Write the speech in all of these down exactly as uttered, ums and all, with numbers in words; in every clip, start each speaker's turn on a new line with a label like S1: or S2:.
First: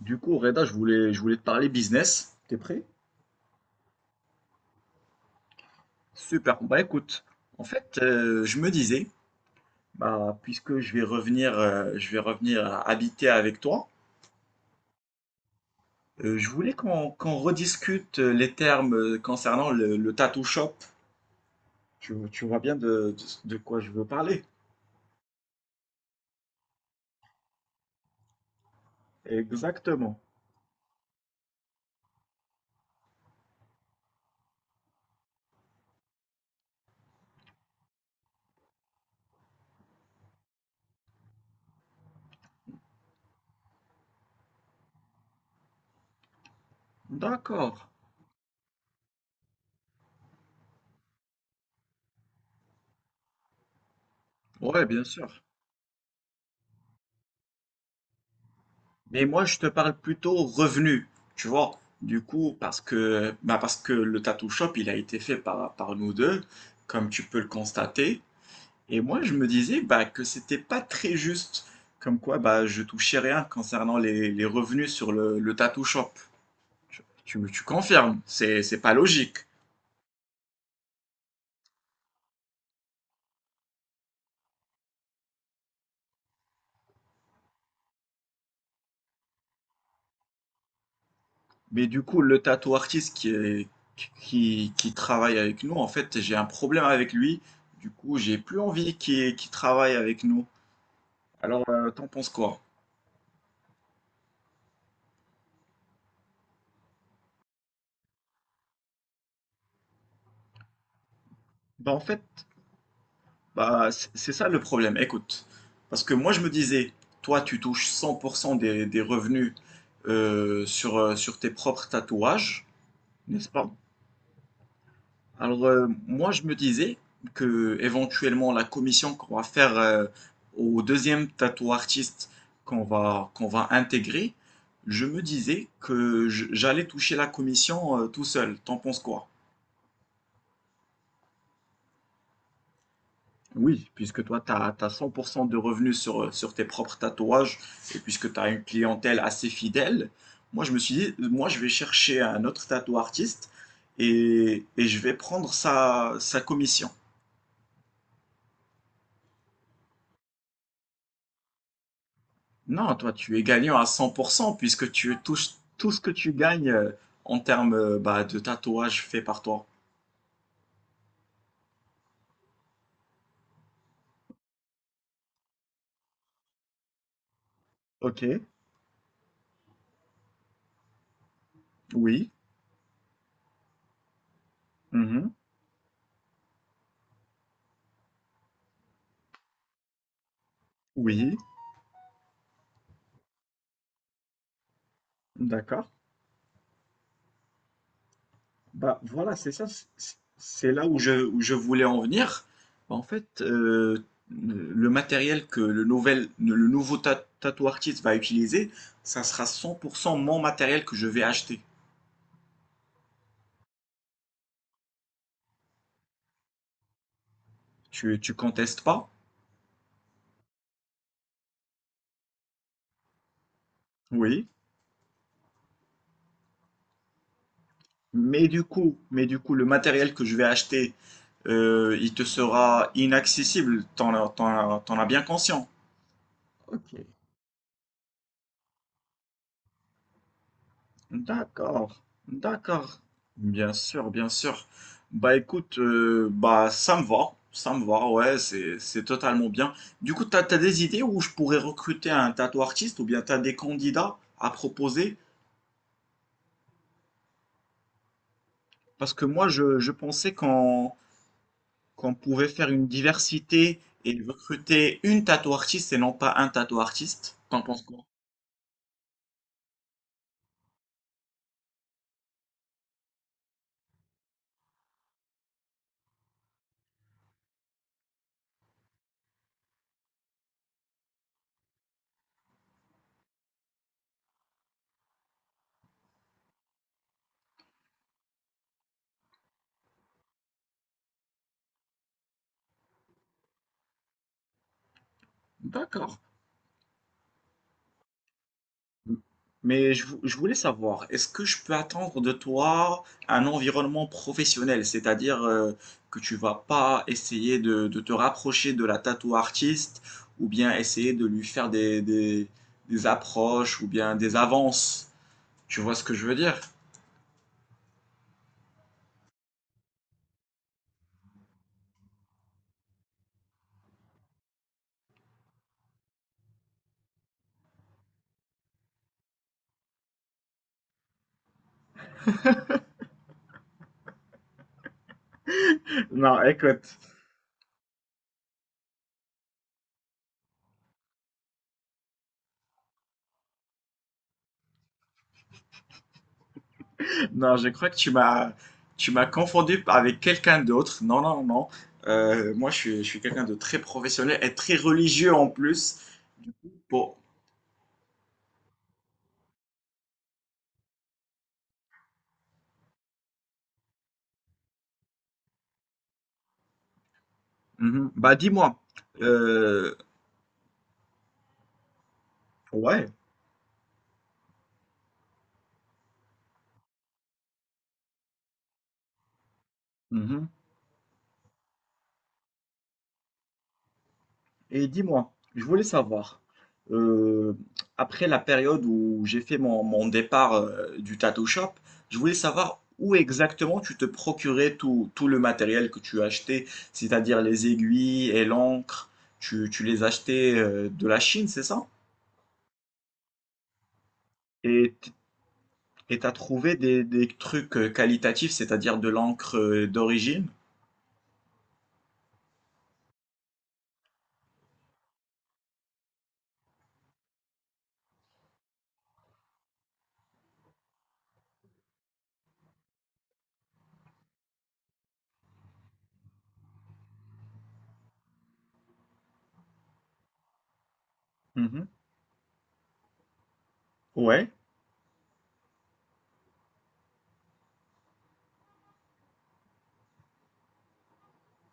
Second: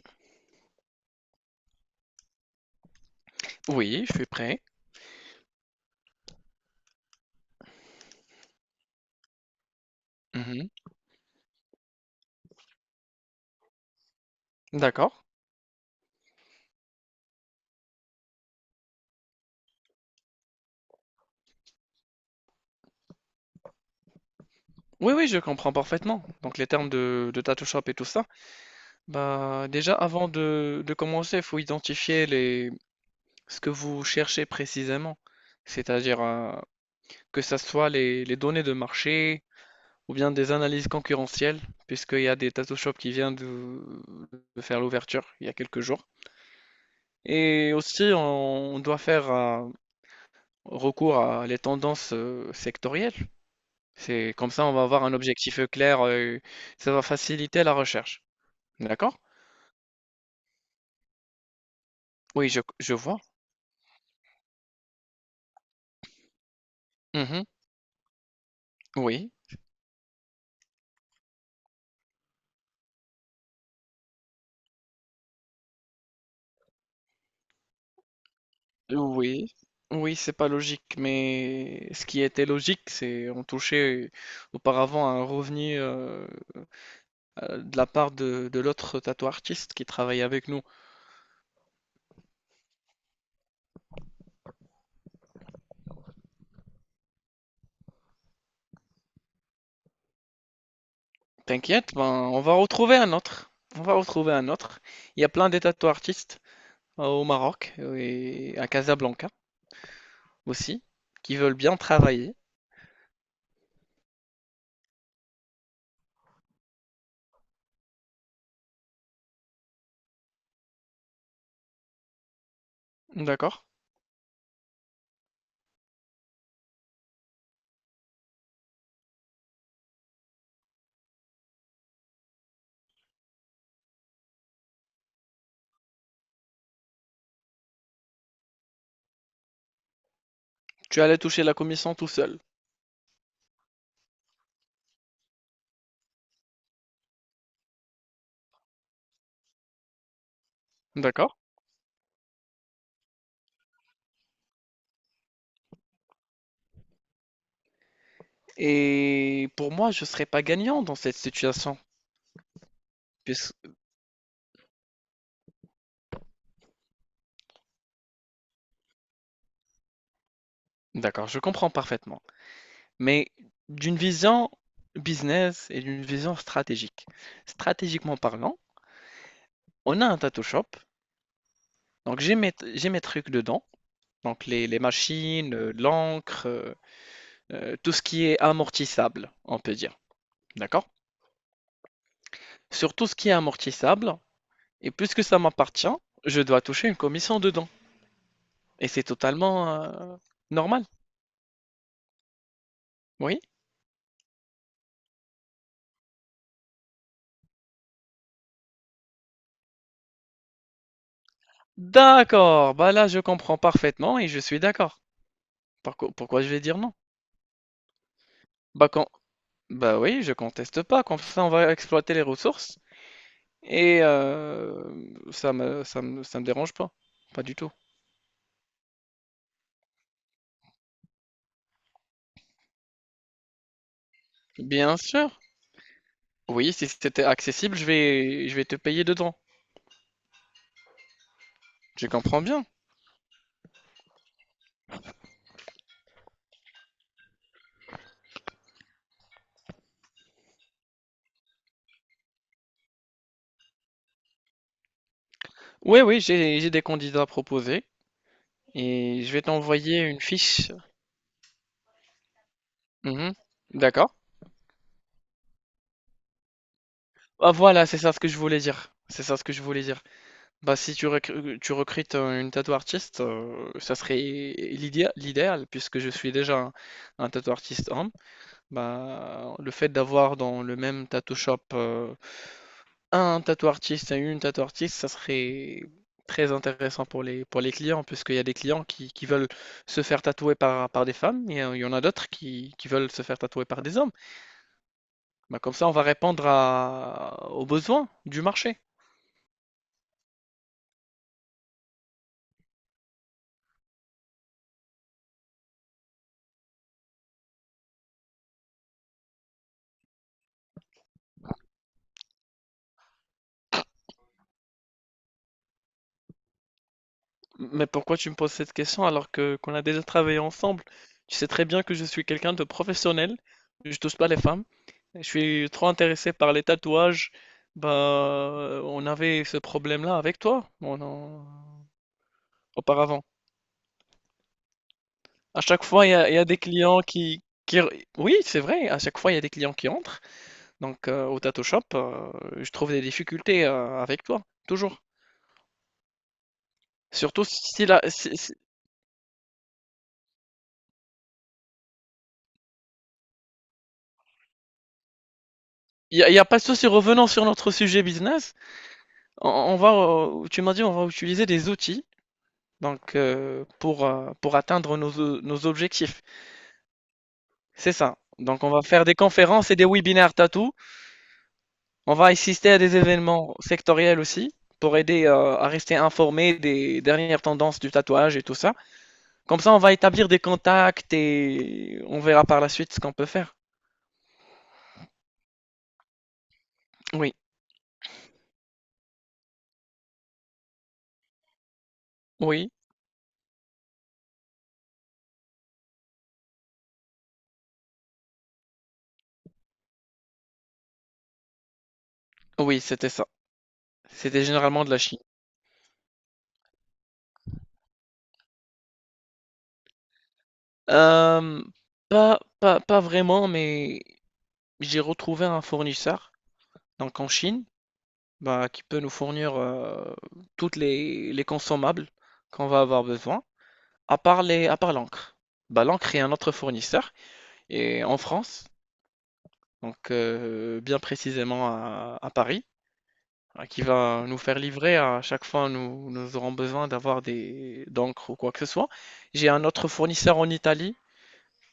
S1: Du coup, Reda, je voulais, je voulais te parler business. T'es prêt?
S2: Oui, je suis prêt.
S1: Super. Bah écoute, En fait, euh, je me disais, bah,
S2: Mmh.
S1: puisque je vais revenir, euh, je vais revenir à habiter avec toi,
S2: D'accord.
S1: euh, je voulais qu'on qu'on rediscute euh, les termes euh, concernant le, le tattoo shop. Tu, tu vois bien de, de, de quoi je veux parler.
S2: Oui, oui, je comprends parfaitement. Donc les termes de de Tattoo Shop et tout ça. Bah, déjà
S1: Exactement.
S2: avant de de commencer, il faut identifier les ce que vous cherchez précisément. C'est-à-dire, heu, que ça soit les les données de marché ou bien des analyses concurrentielles, puisqu'il y a des Tattoo Shop qui vient de de faire l'ouverture il y a quelques jours. Et
S1: D'accord.
S2: aussi on on doit faire, heu, recours à les tendances, heu, sectorielles. C'est comme ça, on va
S1: Ouais,
S2: avoir
S1: bien
S2: un
S1: sûr.
S2: objectif, clair, heu, ça va faciliter la recherche. D'accord?
S1: Mais moi, je te parle plutôt revenu, tu vois. Du
S2: Oui,
S1: coup,
S2: je
S1: parce
S2: je vois.
S1: que, bah parce que le tattoo shop, il a été fait par, par nous deux, comme tu peux
S2: Mmh.
S1: le constater. Et moi,
S2: Oui,
S1: je me disais bah, que c'était pas très juste, comme quoi bah, je touchais rien concernant les, les revenus sur le, le tattoo shop. Tu, tu, me- tu confirmes, c'est, c'est pas logique.
S2: oui, oui, c'est pas logique, mais ce qui était logique, c'est on touchait auparavant un revenu, heu heu, de la part de de l'autre tatou artiste qui travaillait avec nous.
S1: Mais du coup, le tattoo artiste qui est- qui, qui travaille avec nous, en fait, j'ai un problème avec lui. Du coup, j'ai plus envie qu'il qu'il travaille avec nous. Alors, euh,
S2: T'inquiète, ben,
S1: t'en penses
S2: on va
S1: quoi?
S2: retrouver un autre, on va retrouver un autre. Il y a plein des tatou artistes euh, au Maroc et à Casablanca aussi, qui veulent bien
S1: Bah, en fait,
S2: travailler.
S1: bah, c'est c'est ça le problème. Écoute, parce que moi, je me disais, toi, tu touches cent pour cent des, des revenus euh, sur, euh, sur tes propres tatouages, n'est-ce
S2: D'accord.
S1: pas? Alors, euh, moi, je me disais que éventuellement la commission qu'on va faire euh, au deuxième tatou artiste qu'on va, qu'on va intégrer, je me disais que je- j'allais toucher la commission euh, tout seul. T'en penses quoi?
S2: Tu allais toucher la commission tout seul.
S1: Oui, puisque toi, tu as, cent pour cent de revenus sur, sur tes propres tatouages et puisque tu as une clientèle assez fidèle, moi, je me suis dit,
S2: D'accord.
S1: moi, je vais chercher un autre tatou artiste et, et je vais prendre sa, sa commission.
S2: Et pour moi, je ne serais pas gagnant dans cette situation.
S1: Non, toi, tu es
S2: puisque-
S1: gagnant à cent pour cent puisque tu touches tout ce que tu gagnes euh, en termes euh, bah, de tatouages faits par toi.
S2: D'accord, je comprends parfaitement. Mais d'une vision business et d'une vision stratégique. Stratégiquement
S1: Ok,
S2: parlant, on a un tattoo shop. Donc
S1: oui,
S2: j'ai mes, j'ai mes trucs dedans. Donc les, les
S1: mhm,
S2: machines, euh, l'encre, euh, euh, tout ce qui est amortissable, on peut dire. D'accord?
S1: oui,
S2: Sur tout ce qui est amortissable, et puisque ça m'appartient,
S1: d'accord.
S2: je dois toucher une commission dedans. Et
S1: Bah
S2: c'est
S1: voilà, c'est ça,
S2: totalement
S1: c-
S2: euh,
S1: c'est
S2: normal.
S1: là où je, où je voulais en venir. Bah, En fait,
S2: Oui?
S1: euh, le matériel que le nouvel, le nouveau ta- tattoo artist va utiliser, ça sera cent pour cent mon matériel que je vais acheter.
S2: D'accord, bah là je comprends parfaitement et je suis d'accord. Pourquoi, pourquoi je vais dire non?
S1: Tu, tu contestes
S2: Bah, quand,
S1: pas?
S2: bah oui, je conteste pas, comme ça on va exploiter les ressources et
S1: Oui.
S2: euh, ça me, ça me, ça me dérange pas, pas du tout.
S1: Mais du coup, mais du coup, le matériel que je vais acheter, euh, il te sera inaccessible. T'en as, t'en as-
S2: Bien
S1: t'en as bien
S2: sûr,
S1: conscient.
S2: oui, si
S1: Ok.
S2: c'était accessible, je vais, je vais te payer dedans.
S1: D'accord,
S2: Je comprends bien.
S1: d'accord. Bien sûr, bien sûr. Bah écoute, euh, bah ça me va, ça me va, ouais, c'est c'est totalement bien. Du coup, t'as, t'as des idées où je pourrais recruter un tattoo artiste ou bien t'as des candidats à proposer?
S2: Oui, oui, j'ai, j'ai des candidats proposés
S1: Parce
S2: et
S1: que
S2: je vais
S1: moi, je, je
S2: t'envoyer une
S1: pensais
S2: fiche.
S1: qu'on qu'on pouvait faire une
S2: Mhm.
S1: diversité
S2: D'accord.
S1: et recruter une tattoo artiste et non pas un tattoo artiste.
S2: Ah,
S1: T'en penses
S2: voilà, c'est
S1: quoi?
S2: ça ce que je voulais dire. C'est ça ce que je voulais dire. Bah, si tu recr euh, tu recrutes, heu, une tattoo artiste, heu, ça serait l'idéa l'idéal puisque je suis déjà un un tattoo artist homme. Bah, le fait d'avoir dans le même tattoo shop, heu, un tattoo artiste et une tattoo artiste, ça serait très intéressant pour les pour les clients puisqu'il y a des clients qui qui veulent se faire tatouer par par des femmes et heu, il y en a d'autres qui qui veulent se faire tatouer par des hommes. Bah, comme ça, on va
S1: D'accord.
S2: répondre à aux besoins du marché.
S1: Mais je, vou- je voulais savoir, est-ce que je peux attendre de toi un environnement professionnel, c'est-à-dire euh, que tu vas pas essayer de, de te rapprocher de la tattoo artiste ou bien essayer de lui faire des, des, des approches ou bien des avances. Tu vois ce que je veux dire?
S2: Mais pourquoi tu me poses cette question alors que qu'on a déjà travaillé ensemble? Tu sais très bien que je suis quelqu'un de professionnel, je touche pas les femmes, je suis trop intéressé par les tatouages. Bah, on avait ce problème-là avec toi, on en- auparavant. À chaque fois, il y a, il y
S1: Non,
S2: a des
S1: écoute,
S2: clients qui, qui... Oui, c'est vrai, à chaque fois, il y a des clients qui entrent. Donc, euh, au tattoo shop, euh, je trouve des difficultés euh, avec toi, toujours. Surtout
S1: non, je
S2: si
S1: crois que
S2: la...
S1: tu
S2: si-
S1: m'as
S2: si-
S1: tu m'as confondu avec quelqu'un d'autre. Non, non, non. Euh, moi, je suis, je suis quelqu'un de très professionnel et très religieux en plus.
S2: Il n'y a, il y a pas de souci
S1: Pour,
S2: revenant sur notre sujet business. On on va, euh, tu m'as dit, on va utiliser des outils donc euh, pour, euh, pour atteindre nos, o- nos objectifs. C'est
S1: mhm.
S2: ça.
S1: Bah
S2: Donc on
S1: dis-moi,
S2: va faire des conférences et des
S1: euh,
S2: webinaires tatou. On va assister à des
S1: ouais,
S2: événements sectoriels aussi pour aider euh, à rester informé des dernières tendances du tatouage et tout ça. Comme ça, on va établir des
S1: mhm.
S2: contacts et on verra par la suite ce qu'on peut faire.
S1: Et dis-moi, je voulais savoir,
S2: Oui,
S1: euh, après la période où j'ai fait mon, mon départ euh, du tattoo shop, je voulais
S2: oui,
S1: savoir où exactement tu te procurais tout, tout le matériel que tu achetais, c'est-à-dire les aiguilles et l'encre, tu, tu les achetais euh, de la Chine, c'est ça?
S2: oui, c'était ça. C'était généralement de
S1: Et
S2: la
S1: t-
S2: Chine.
S1: et t'as trouvé des, des trucs euh, qualitatifs, c'est-à-dire de l'encre euh, d'origine?
S2: Euh, pas, pas, pas vraiment, mais j'ai retrouvé un fournisseur. Donc en Chine, bah, qui peut nous fournir euh, toutes les, les consommables qu'on va avoir besoin, à part les, à part l'encre. Bah, l'encre est un autre fournisseur, et en France, donc euh, bien précisément
S1: Mhm.
S2: à, à Paris, hein, qui va nous
S1: Ouais,
S2: faire livrer à chaque fois nous, nous aurons besoin d'avoir des d'encre ou quoi que ce soit. J'ai un autre fournisseur en Italie,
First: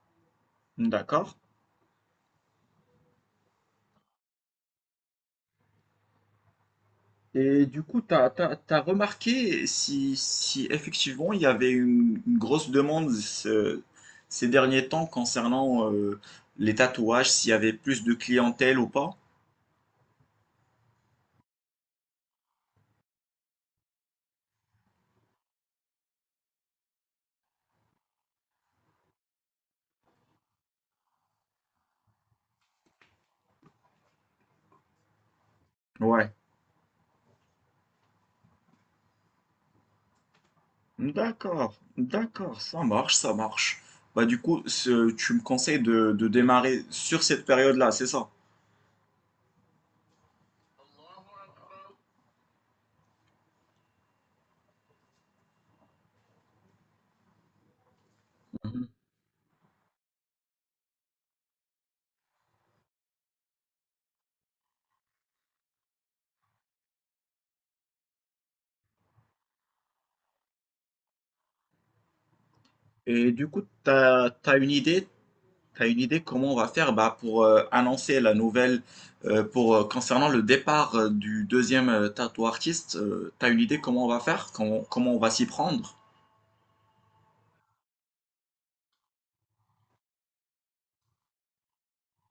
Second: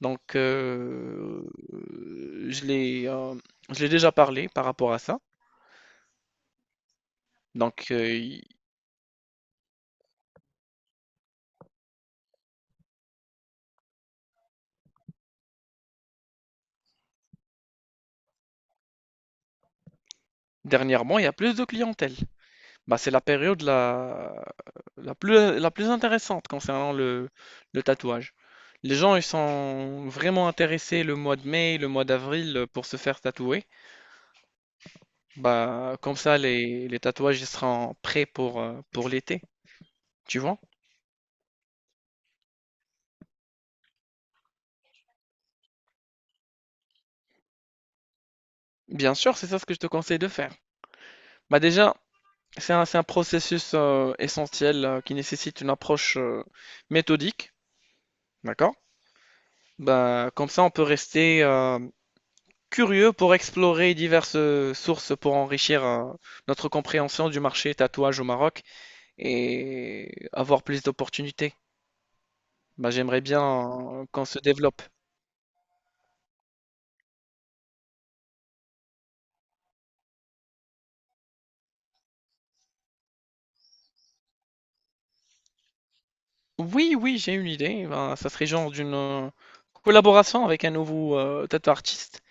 S2: donc
S1: d'accord.
S2: euh, je l'ai euh, je l'ai déjà parlé par rapport à ça.
S1: Et du
S2: Donc
S1: coup,
S2: euh,
S1: t'as,
S2: il-
S1: t'as, t'as remarqué si, si effectivement il y avait une, une grosse demande ce- ces derniers temps concernant euh, les tatouages, s'il y avait plus de clientèle ou pas?
S2: Dernièrement, il y a plus de clientèle. Bah, c'est la période la, la plus, la plus intéressante concernant le, le tatouage. Les gens, ils sont vraiment intéressés le mois de mai, le mois d'avril euh, pour se faire tatouer. Bah, comme
S1: Ouais.
S2: ça, les, les tatouages, ils seront prêts pour, euh, pour l'été, tu vois?
S1: D'accord, d'accord, ça marche, ça marche. Bah du coup, ce- tu me conseilles de, de démarrer sur cette période-là, c'est ça?
S2: Bien sûr, c'est ça ce que je te conseille de faire. Bah, déjà, c'est un, c'est un processus euh, essentiel euh, qui nécessite une approche euh, méthodique, d'accord?
S1: Mhm.
S2: Bah, comme ça, on peut rester... euh, curieux pour explorer diverses euh, sources pour enrichir euh, notre compréhension du marché tatouage au Maroc et avoir plus d'opportunités. Bah, j'aimerais
S1: Et
S2: bien
S1: du coup,
S2: euh, qu'on
S1: t'as,
S2: se
S1: t'as une
S2: développe.
S1: idée? T'as une idée comment on va faire bah, pour euh, annoncer la nouvelle euh, pour euh, concernant le départ euh, du deuxième euh, tattoo artiste, euh, t'as une idée comment on va faire, comment, comment on va s'y prendre?
S2: Oui, oui, j'ai une idée. Ben, ça serait genre d'une euh, collaboration avec un nouveau euh, tattoo artiste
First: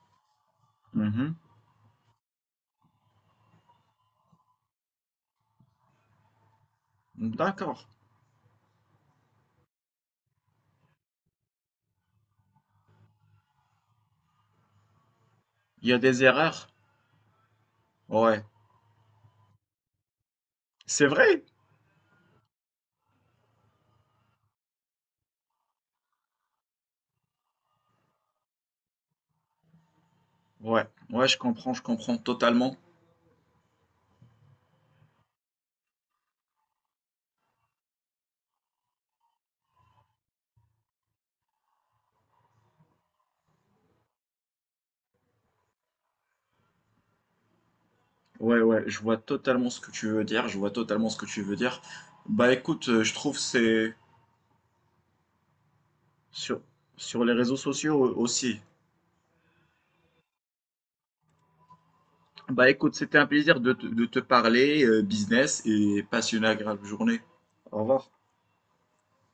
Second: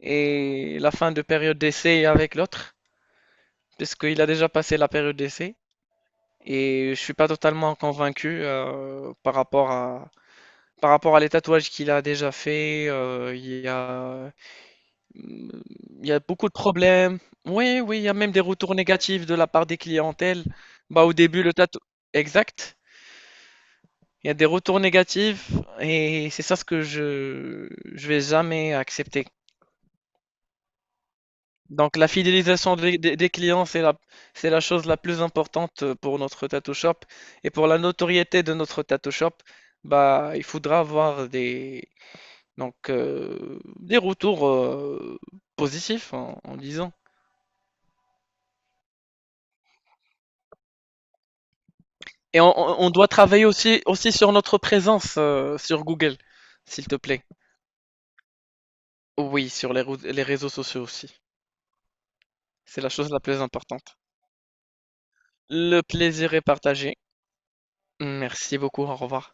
S2: et la fin de
S1: Mhm.
S2: période d'essai avec l'autre, parce qu'il a déjà passé la période d'essai. Et je suis pas totalement
S1: D'accord.
S2: convaincu euh, par rapport à par rapport à les tatouages qu'il a déjà fait. euh, il y a Hum.
S1: Il y a
S2: Il y a
S1: des
S2: beaucoup de
S1: erreurs.
S2: problèmes. Oui, oui, il y a même des
S1: Ouais.
S2: retours négatifs de la part des clientèles. Bah,
S1: C'est
S2: au début,
S1: vrai?
S2: le tatou... Exact. Il y a des retours négatifs et c'est ça ce que je je vais jamais accepter.
S1: Ouais. Ouais, je comprends, je
S2: Donc la
S1: comprends totalement.
S2: fidélisation des, des- des clients, c'est la, c'est la chose la plus importante pour notre tattoo shop. Et pour la notoriété de notre tattoo shop, bah, il faudra avoir des, donc, euh, des retours euh, positifs en en disant.
S1: Ouais, ouais, je vois totalement ce que tu veux dire, je vois totalement ce que tu veux dire.
S2: Et
S1: Bah
S2: on, on-
S1: écoute,
S2: on
S1: euh,
S2: doit
S1: je trouve
S2: travailler aussi,
S1: c'est
S2: aussi sur notre présence euh, sur Google,
S1: sur
S2: s'il te
S1: sur
S2: plaît.
S1: les réseaux sociaux aussi.
S2: Oui, sur les, rou- les réseaux sociaux aussi.
S1: Bah
S2: C'est la
S1: écoute,
S2: chose
S1: c'était
S2: la
S1: un
S2: plus
S1: plaisir de te,
S2: importante.
S1: de te parler euh, business
S2: Le
S1: et
S2: plaisir est
S1: passionné, agréable
S2: partagé.
S1: journée. Au revoir.
S2: Merci beaucoup, au revoir.